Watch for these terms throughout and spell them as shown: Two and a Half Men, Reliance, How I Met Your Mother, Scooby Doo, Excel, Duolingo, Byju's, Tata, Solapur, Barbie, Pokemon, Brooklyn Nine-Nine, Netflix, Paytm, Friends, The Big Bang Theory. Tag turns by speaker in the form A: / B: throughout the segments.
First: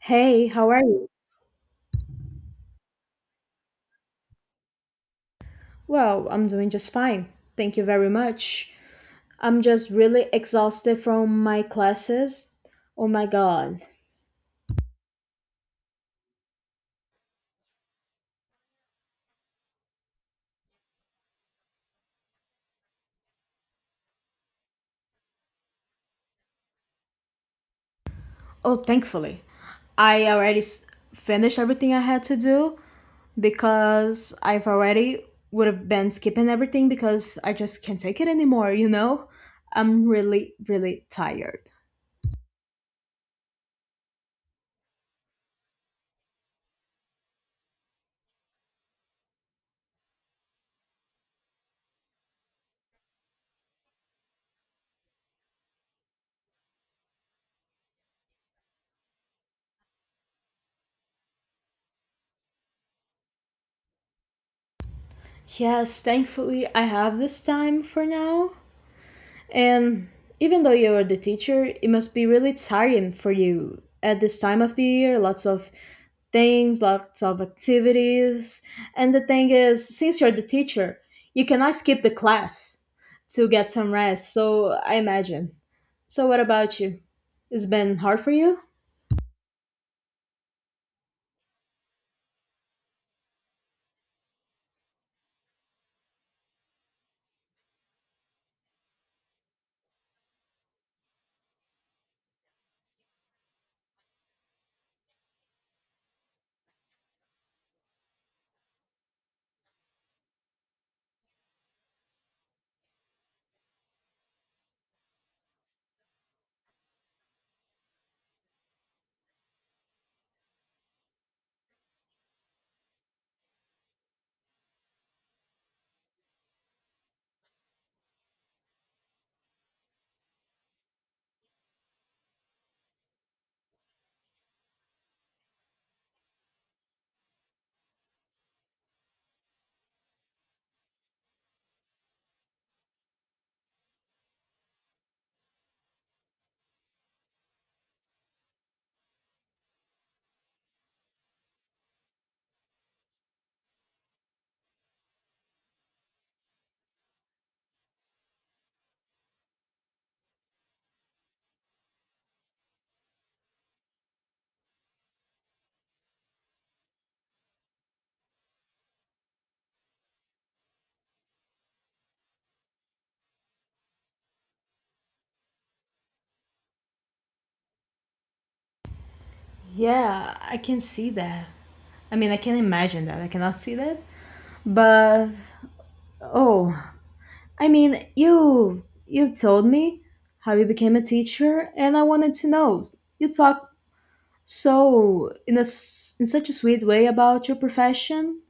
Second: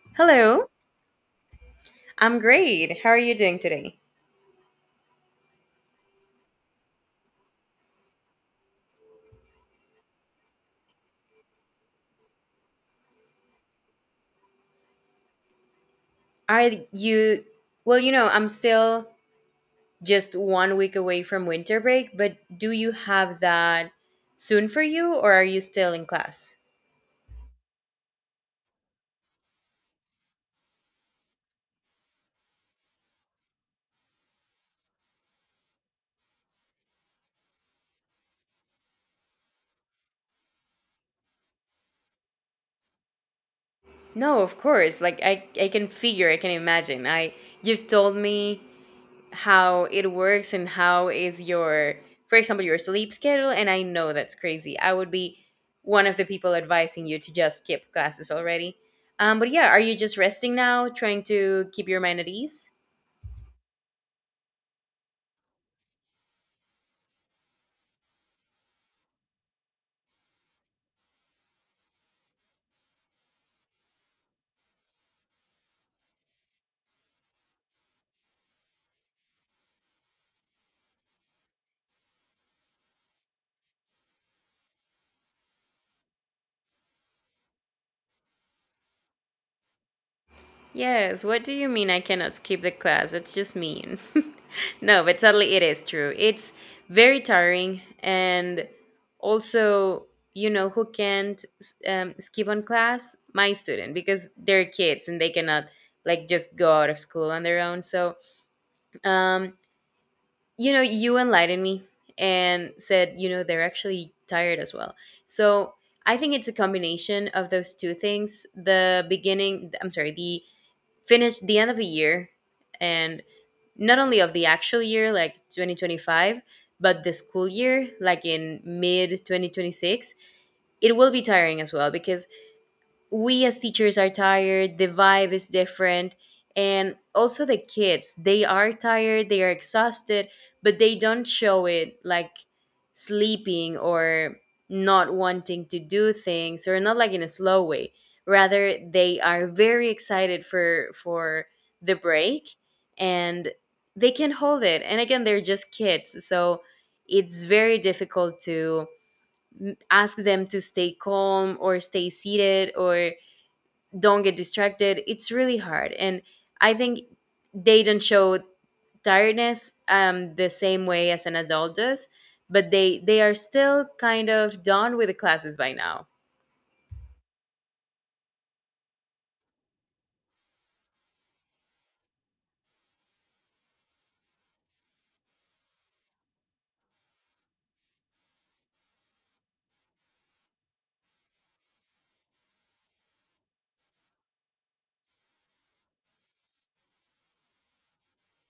A: Hey,
B: Hello,
A: how are you?
B: I'm great. How are you doing today?
A: Well, I'm doing just fine. Thank you very much. I'm just really exhausted from my classes. Oh my god.
B: Are you, well, I'm still just one week away from winter break, but do you have that soon for you or are you still in class?
A: Oh, thankfully. I already s- finished everything I had to do because I've already would have been skipping everything because I just can't take it anymore, you know? I'm really, really tired.
B: No, of course. Like I can figure, I can imagine. I, you've told me how it works and how is your for example your sleep schedule, and I know that's crazy. I would be one of the people advising you to just skip classes already. But yeah, are you just resting now trying to keep your mind at ease?
A: Yes, thankfully I have this time for now. And even though you're the teacher, it must be really tiring for you at this time of the year. Lots of things, lots of activities. And the thing is, since you're the teacher, you cannot skip the class to get some rest. So I imagine. So, what about you? It's been hard for you?
B: Yes, what do you mean I cannot skip the class? It's just mean. No, but totally it is true. It's very tiring and also, who can't skip on class? My student because they're kids and they cannot like just go out of school on their own. So, um, you know, you enlightened me and said, you know, they're actually tired as well. So, I think it's a combination of those two things. The beginning, I'm sorry, the finished the end of the year, and not only of the actual year like 2025 but the school year like in mid 2026. It will be tiring as well because we as teachers are tired, the vibe is different, and also the kids, they are tired, they are exhausted, but they don't show it like sleeping or not wanting to do things or not like in a slow way. Rather, they are very excited for the break, and they can hold it, and again, they're just kids. So it's very difficult to ask them to stay calm or stay seated or don't get distracted. It's really hard. And I think they don't show tiredness the same way as an adult does, but they are still kind of done with the classes by now.
A: Yeah, I can see that. I mean, I can imagine that. I cannot see that. But, oh, I mean, you told me how you became a teacher, and I wanted to know. You talked so in such a sweet way about your profession.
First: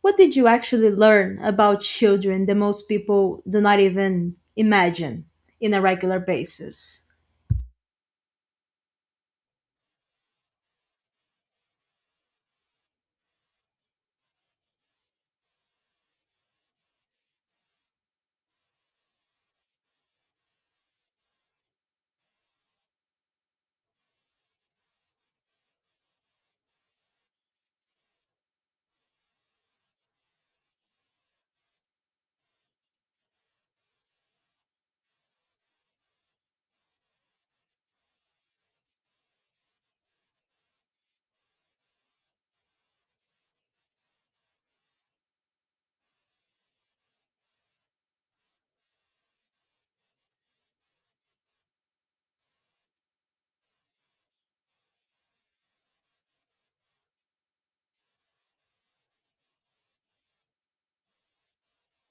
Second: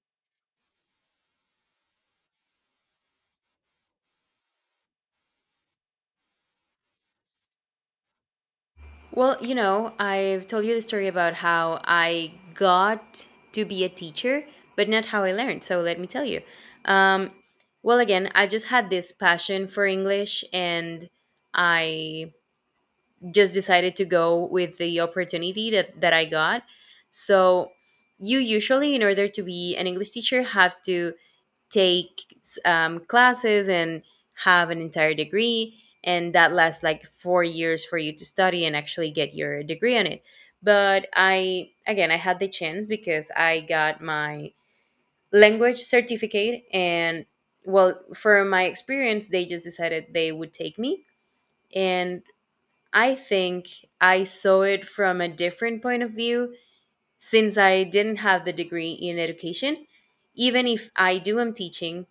A: What did you actually learn about children that most people do not even imagine in a regular basis?
B: Well, you know, I've told you the story about how I got to be a teacher, but not how I learned. So let me tell you. um well, again, I just had this passion for English, and I just decided to go with the opportunity that I got. So, you usually, in order to be an English teacher, have to take classes and have an entire degree. And that lasts like four years for you to study and actually get your degree on it. But I, again, I had the chance because I got my language certificate. And well, for my experience, they just decided they would take me. And I think I saw it from a different point of view since I didn't have the degree in education. Even if I do am teaching,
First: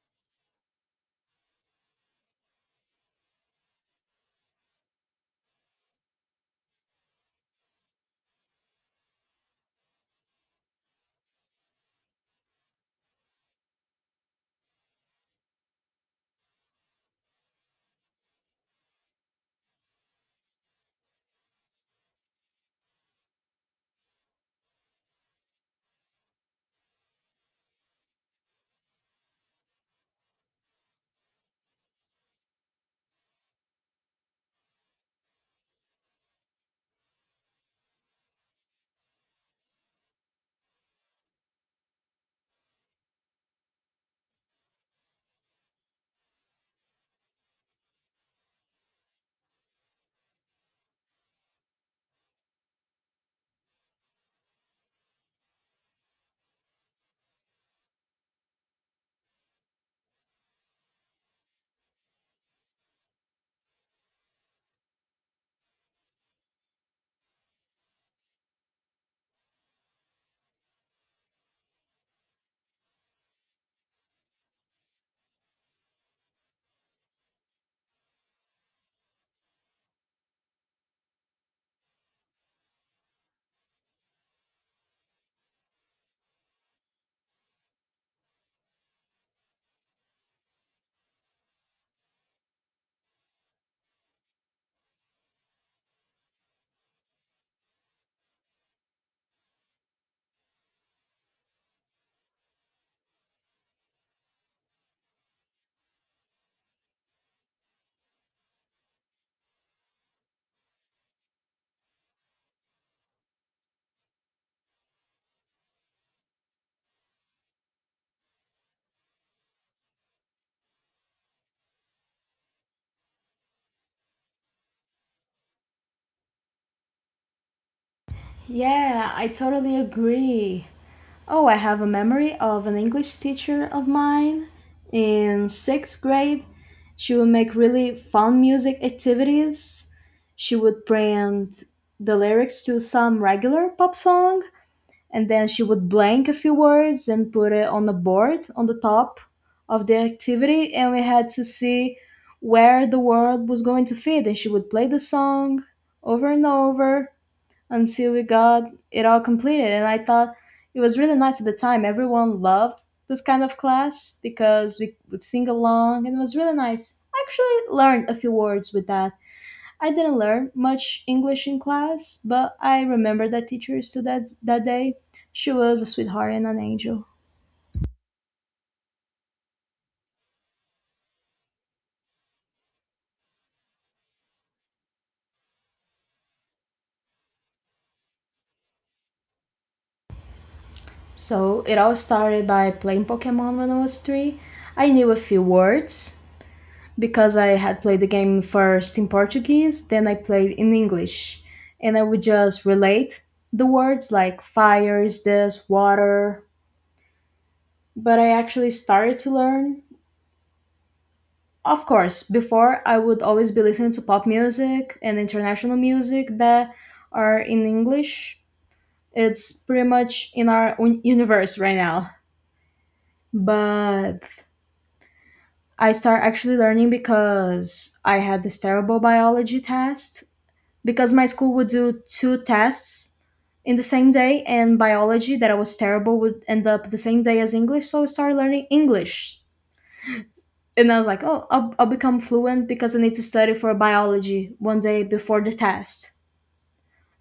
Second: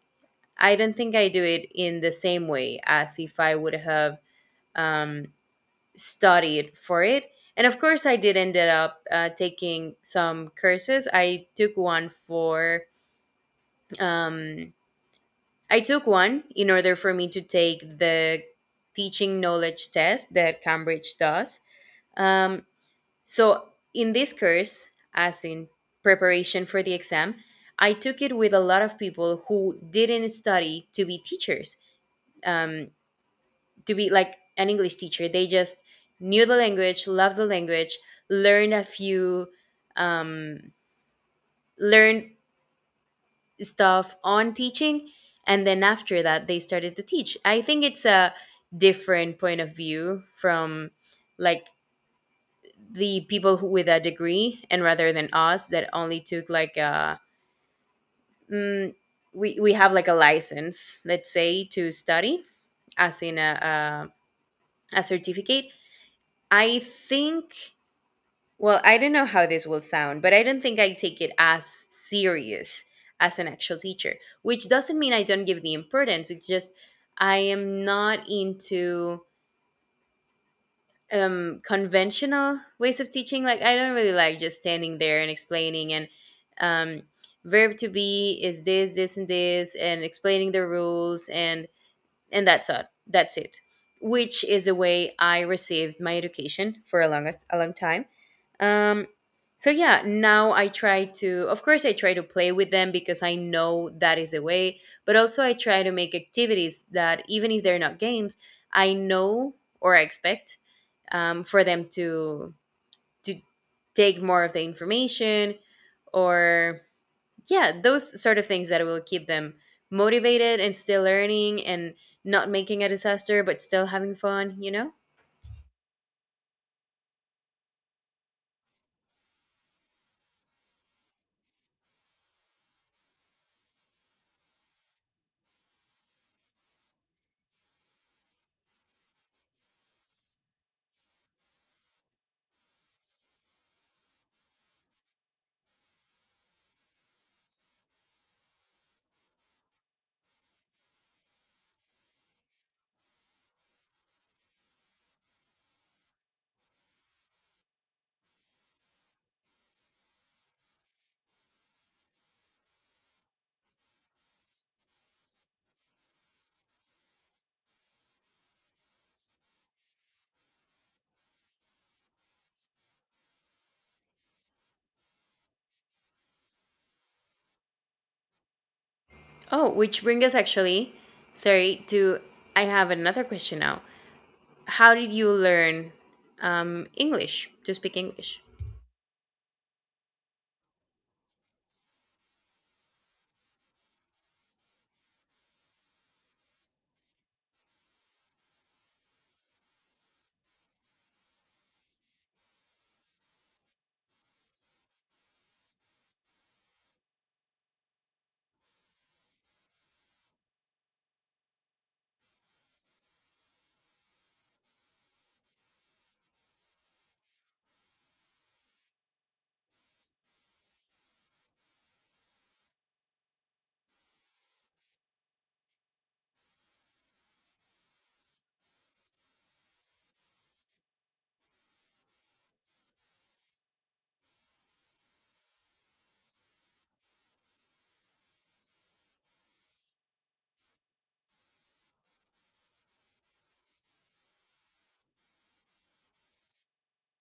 B: I don't think I do it in the same way as if I would have um, studied for it. And of course, I did ended up taking some courses. I took one for um, I took one in order for me to take the teaching knowledge test that Cambridge does. Um, So, in this course, as in preparation for the exam, I took it with a lot of people who didn't study to be teachers, um, to be like an English teacher. They just knew the language, loved the language, learned a few, um, learned stuff on teaching, and then after that, they started to teach. I think it's a different point of view from like the people who, with a degree, and rather than us that only took like a mm, we have like a license, let's say, to study, as in a certificate. I think, well, I don't know how this will sound, but I don't think I take it as serious as an actual teacher, which doesn't mean I don't give the importance. It's just I am not into conventional ways of teaching. Like I don't really like just standing there and explaining and um verb to be is this and this, and explaining the rules, and that's it, which is a way I received my education for a long time. um so yeah, now I try to, of course, I try to play with them because I know that is a way, but also I try to make activities that even if they're not games, I know, or I expect for them to take more of the information, or yeah, those sort of things that will keep them motivated and still learning and not making a disaster but still having fun, you know.
A: Yeah, I totally agree. Oh, I have a memory of an English teacher of mine in sixth grade. She would make really fun music activities. She would print the lyrics to some regular pop song and then she would blank a few words and put it on the board on the top of the activity. And we had to see where the word was going to fit. And she would play the song over and over until we got it all completed. And I thought it was really nice at the time. Everyone loved this kind of class because we would sing along and it was really nice. I actually learned a few words with that. I didn't learn much English in class, but I remember that teacher still that day. She was a sweetheart and an angel.
B: Oh, which brings us actually, sorry to, I have another question now. How did you learn English, to speak English?
A: So it all started by playing Pokemon when I was 3. I knew a few words because I had played the game first in Portuguese, then I played in English. And I would just relate the words like fire is this, water. But I actually started to learn. Of course, before I would always be listening to pop music and international music that are in English. It's pretty much in our universe right now. But I start actually learning because I had this terrible biology test because my school would do two tests in the same day, and biology that I was terrible would end up the same day as English, so I started learning English and I was like, oh, I'll become fluent because I need to study for biology 1 day before the test.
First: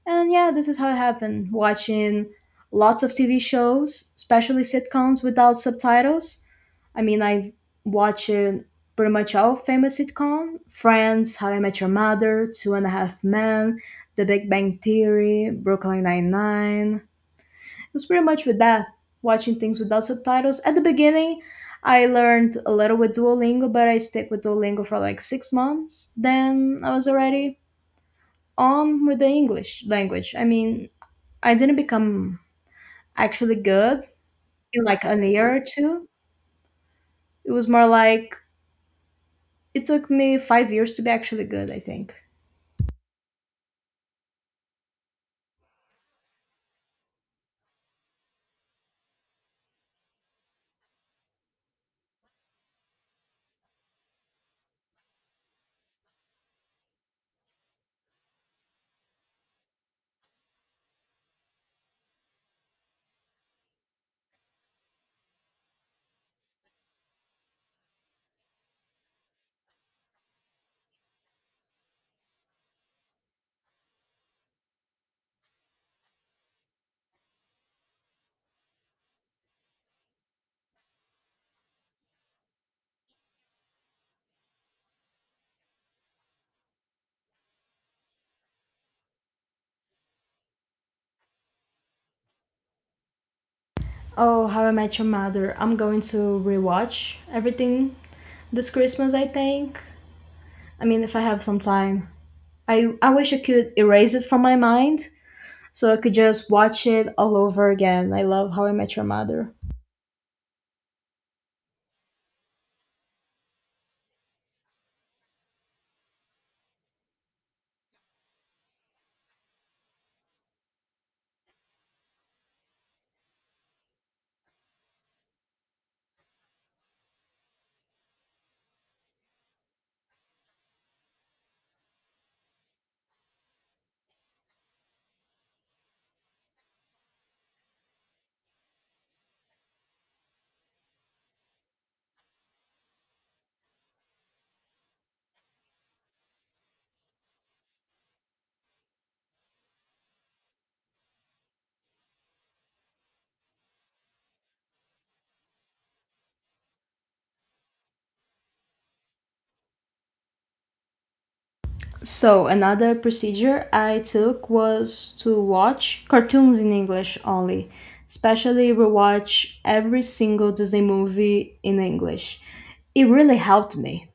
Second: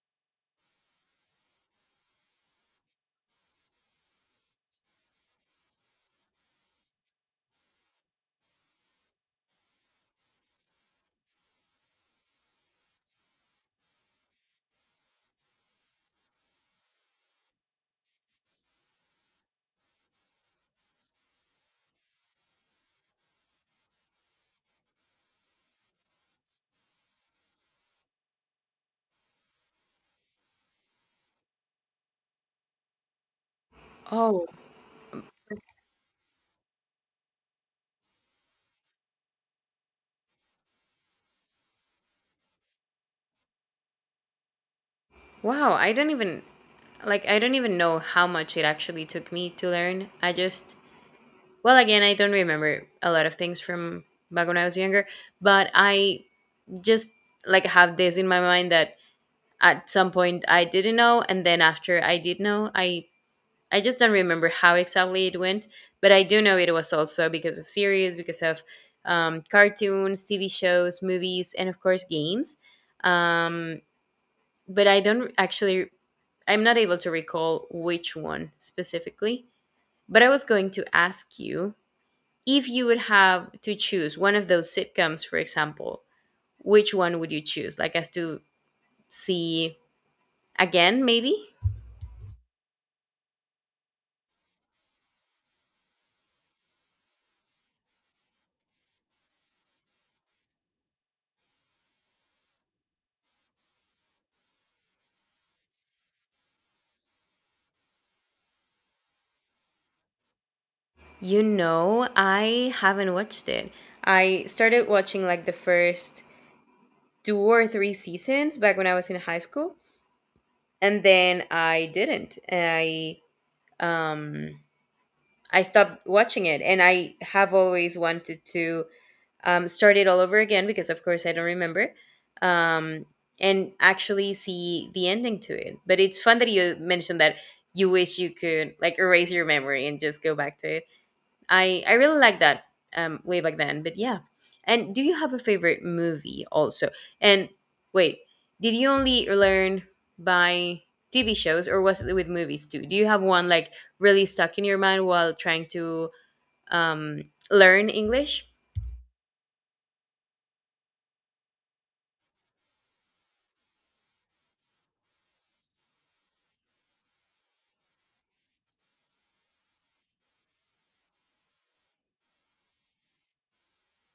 A: And yeah, this is how it happened, watching lots of TV shows, especially sitcoms without subtitles. I mean, I've watched pretty much all famous sitcom: Friends, How I Met Your Mother, Two and a Half Men, The Big Bang Theory, Brooklyn Nine-Nine. It was pretty much with that, watching things without subtitles. At the beginning, I learned a little with Duolingo, but I stick with Duolingo for like 6 months. Then I was already on with the English language. I mean, I didn't become actually good
B: Oh,
A: in like a year or two. It was more like it took me 5 years to be actually good, I think.
B: wow, I don't even, like I don't even know how much it actually took me to learn. I just, well, again, I don't remember a lot of things from back when I was younger, but I just like have this in my mind that at some point I didn't know, and then after I did know, I just don't remember how exactly it went. But I do know it was also because of series, because of cartoons, TV shows, movies, and of course games. um, but I don't actually, I'm not able to recall which one specifically. But I was going to ask you, if you would have to choose one of those sitcoms, for example, which one would you choose? Like, as to see again, maybe?
A: Oh, How I Met Your Mother. I'm going to rewatch everything this Christmas, I think. I mean, if I have some time. I wish I could erase it from my mind so I could just watch it all over again. I love How I Met Your Mother.
B: You know, I haven't watched it. I started watching like the first two or three seasons back when I was in high school, and then I didn't. Um I stopped watching it, and I have always wanted to start it all over again because, of course, I don't remember, um, and actually see the ending to it. But it's fun that you mentioned that you wish you could like erase your memory and just go back to it. I really like that way back then. But yeah, and do you have a favorite movie also? And wait, did you only learn by TV shows, or was it with movies too? Do you have one like really stuck in your mind while trying to um, learn English?
A: So, another procedure I took was to watch cartoons in English only, especially rewatch every single Disney movie in English. It really helped me.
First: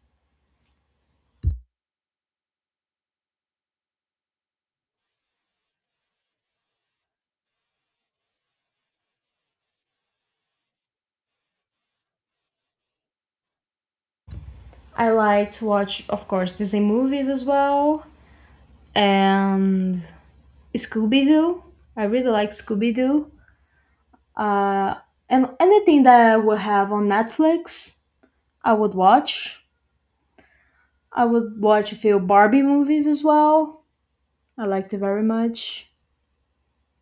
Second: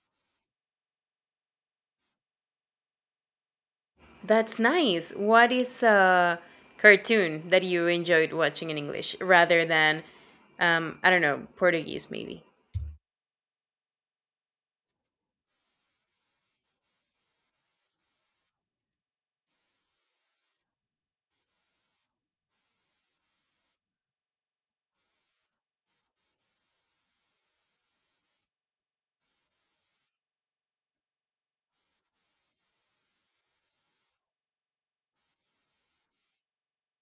B: That's nice. What is a cartoon that you enjoyed watching in English rather than, I don't know, Portuguese maybe?
A: I like to watch, of course, Disney movies as well, and Scooby Doo. I really like Scooby Doo. Uh, and anything that I would have on Netflix, I would watch. I would watch a few Barbie movies as well. I liked it very much.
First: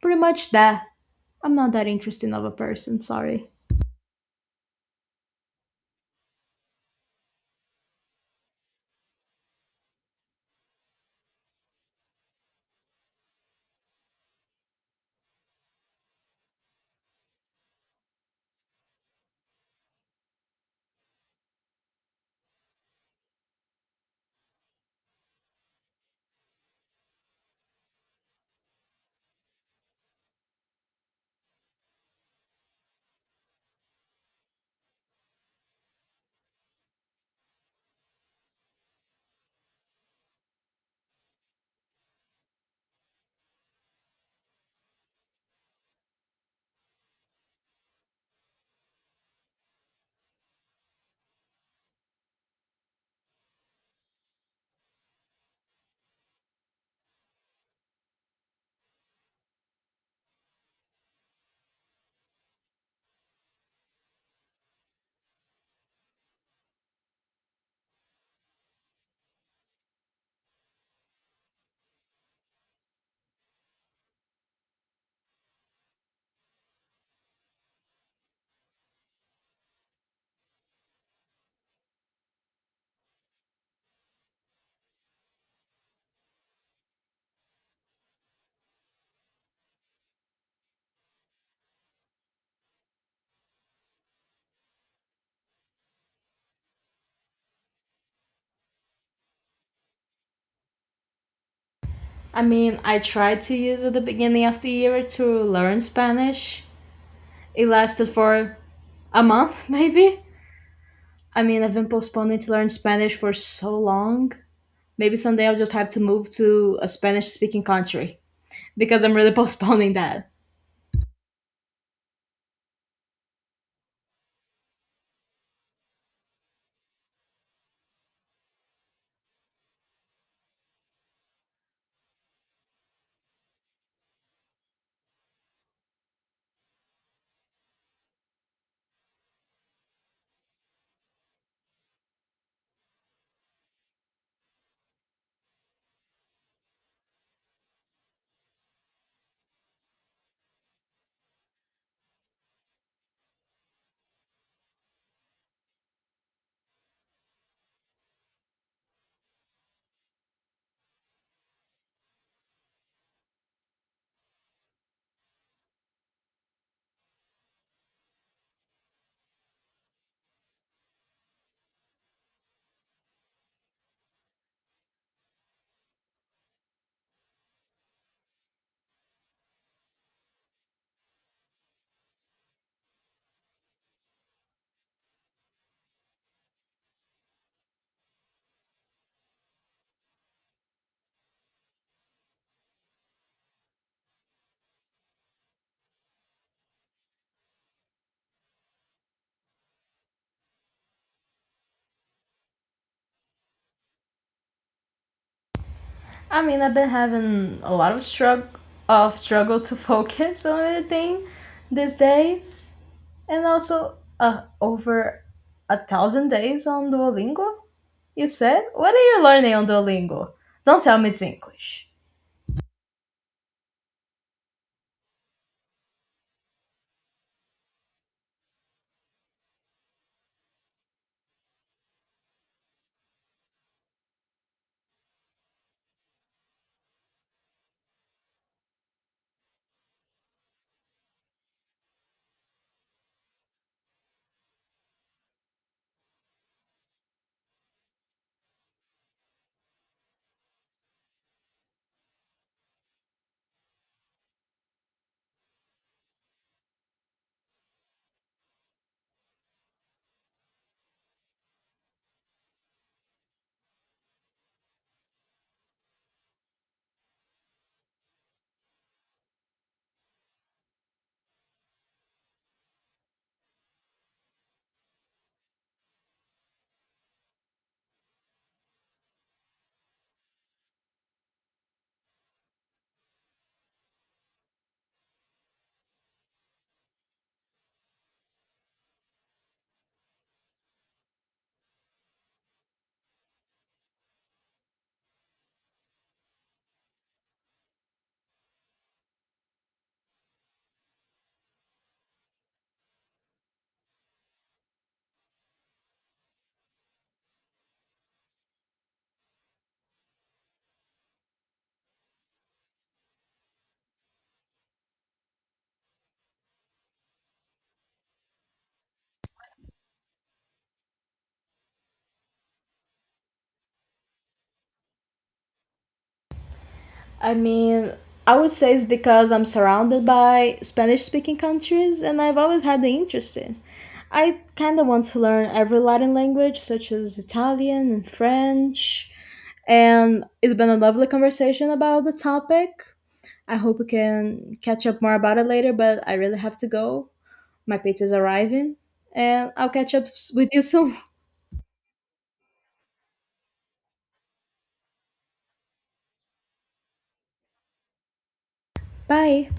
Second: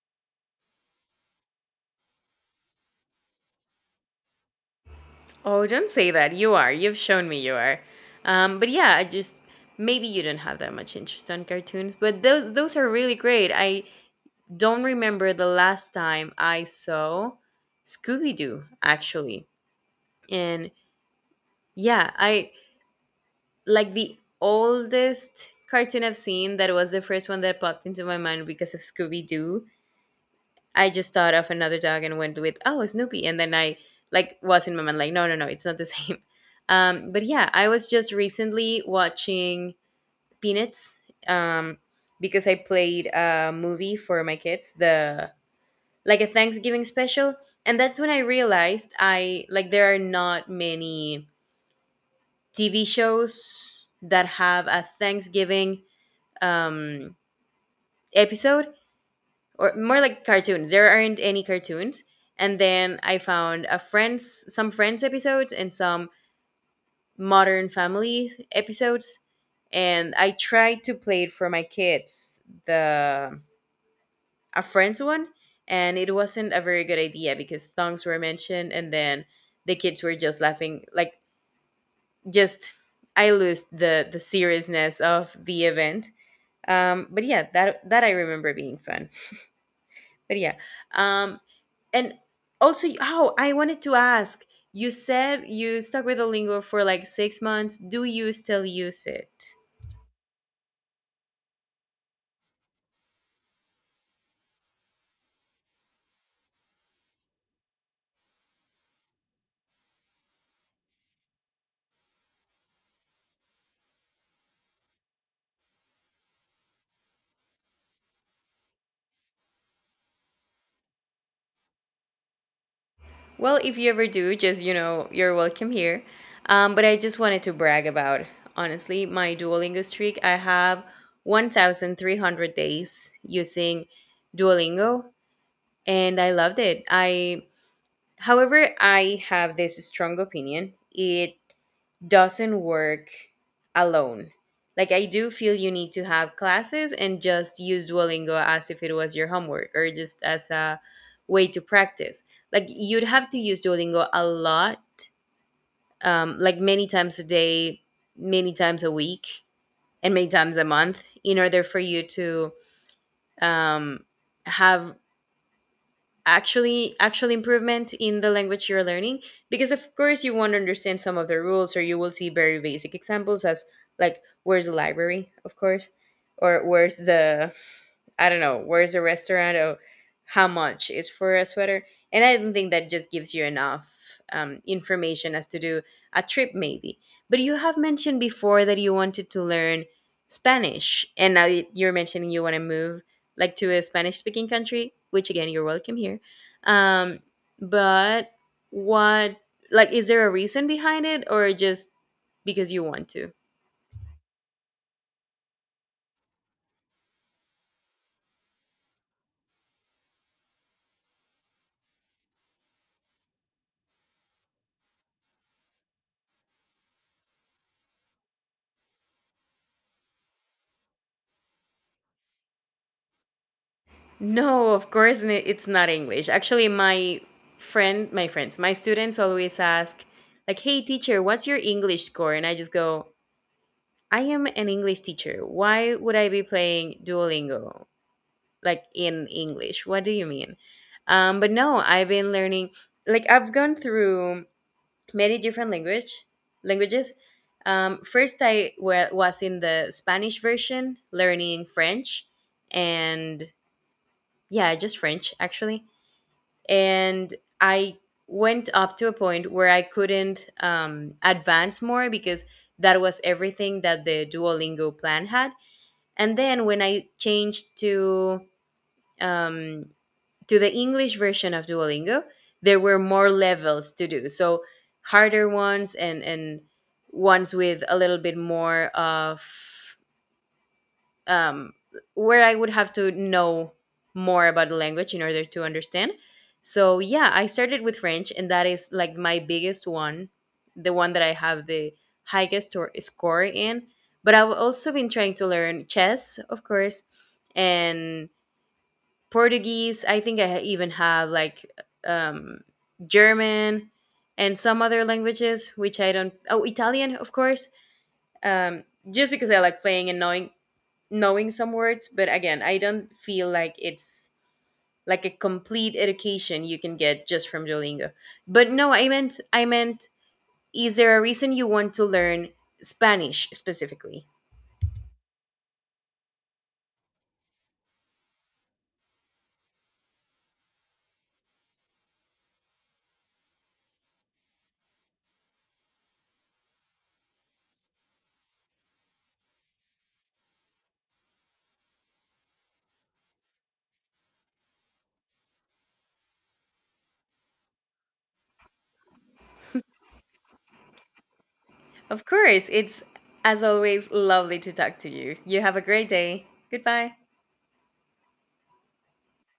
A: Pretty much that. I'm not that interesting of a person, sorry.
B: Oh, don't say that. You are. You've shown me you are. But yeah, I just, maybe you don't have that much interest on cartoons, but those are really great. I don't remember the last time I saw Scooby Doo actually, and yeah, I like the oldest cartoon I've seen, that was the first one that popped into my mind because of Scooby Doo. I just thought of another dog and went with, oh, Snoopy, and then I like was in my mind like, no, no, no, it's not the same. But yeah, I was just recently watching Peanuts um, because I played a movie for my kids, the like a Thanksgiving special, and that's when I realized, I like there are not many TV shows that have a Thanksgiving um, episode, or more like cartoons. There aren't any cartoons. And then I found a Friends, some Friends episodes and some Modern Family episodes. And I tried to play it for my kids, the a Friends one, and it wasn't a very good idea because thongs were mentioned, and then the kids were just laughing, like just, I lose the seriousness of the event. But yeah, that I remember being fun. But yeah, um, and also, oh, I wanted to ask. You said you stuck with Duolingo for like six months. Do you still use it?
A: I mean, I tried to use at the beginning of the year to learn Spanish. It lasted for a month, maybe. I mean, I've been postponing to learn Spanish for so long. Maybe someday I'll just have to move to a Spanish speaking country because I'm really postponing that.
B: Well, if you ever do, just you know, you're welcome here. But I just wanted to brag about honestly my Duolingo streak. I have 1,300 days using Duolingo, and I loved it. I, however, I have this strong opinion. It doesn't work alone. Like I do feel you need to have classes and just use Duolingo as if it was your homework or just as a way to practice. Like you'd have to use Duolingo a lot, like many times a day, many times a week, and many times a month in order for you to um, have actual improvement in the language you're learning, because of course you won't understand some of the rules, or you will see very basic examples as like, where's the library, of course, or where's the, I don't know, where's the restaurant, or how much is for a sweater. And I don't think that just gives you enough information as to do a trip maybe. But you have mentioned before that you wanted to learn Spanish, and now you're mentioning you want to move like to a Spanish speaking country, which again, you're welcome here. Um, but what, like, is there a reason behind it or just because you want to?
A: I mean, I've been having a lot of struggle to focus on anything these days, and also over 1,000 days on Duolingo. You said, what are you learning on Duolingo? Don't tell me it's English.
B: No, of course, it's not English. Actually, my my friends, my students always ask, like, hey, teacher, what's your English score? And I just go, I am an English teacher. Why would I be playing Duolingo, like, in English? What do you mean? But no, I've been learning, like, I've gone through many different languages. First, I wa was in the Spanish version, learning French, and yeah, just French actually. And I went up to a point where I couldn't advance more because that was everything that the Duolingo plan had. And then when I changed um, to the English version of Duolingo, there were more levels to do. So harder ones, and ones with a little bit more of um, where I would have to know more about the language in order to understand. So yeah, I started with French, and that is like my biggest one, the one that I have the highest or score in. But I've also been trying to learn chess, of course, and Portuguese. I think I even have like um, German and some other languages, which I don't. Oh, Italian, of course. Um, just because I like playing and knowing some words, but again, I don't feel like it's like a complete education you can get just from Duolingo. But no, I meant, is there a reason you want to learn Spanish specifically?
A: I mean, I would say it's because I'm surrounded by Spanish speaking countries and I've always had the interest in. I kind of want to learn every Latin language, such as Italian and French. And it's been a lovely conversation about the topic. I hope we can catch up more about it later, but I really have to go. My pizza's arriving, and I'll catch up with you soon.
B: Of course, it's as always lovely to talk to you. You have a great day. Goodbye.
A: Bye.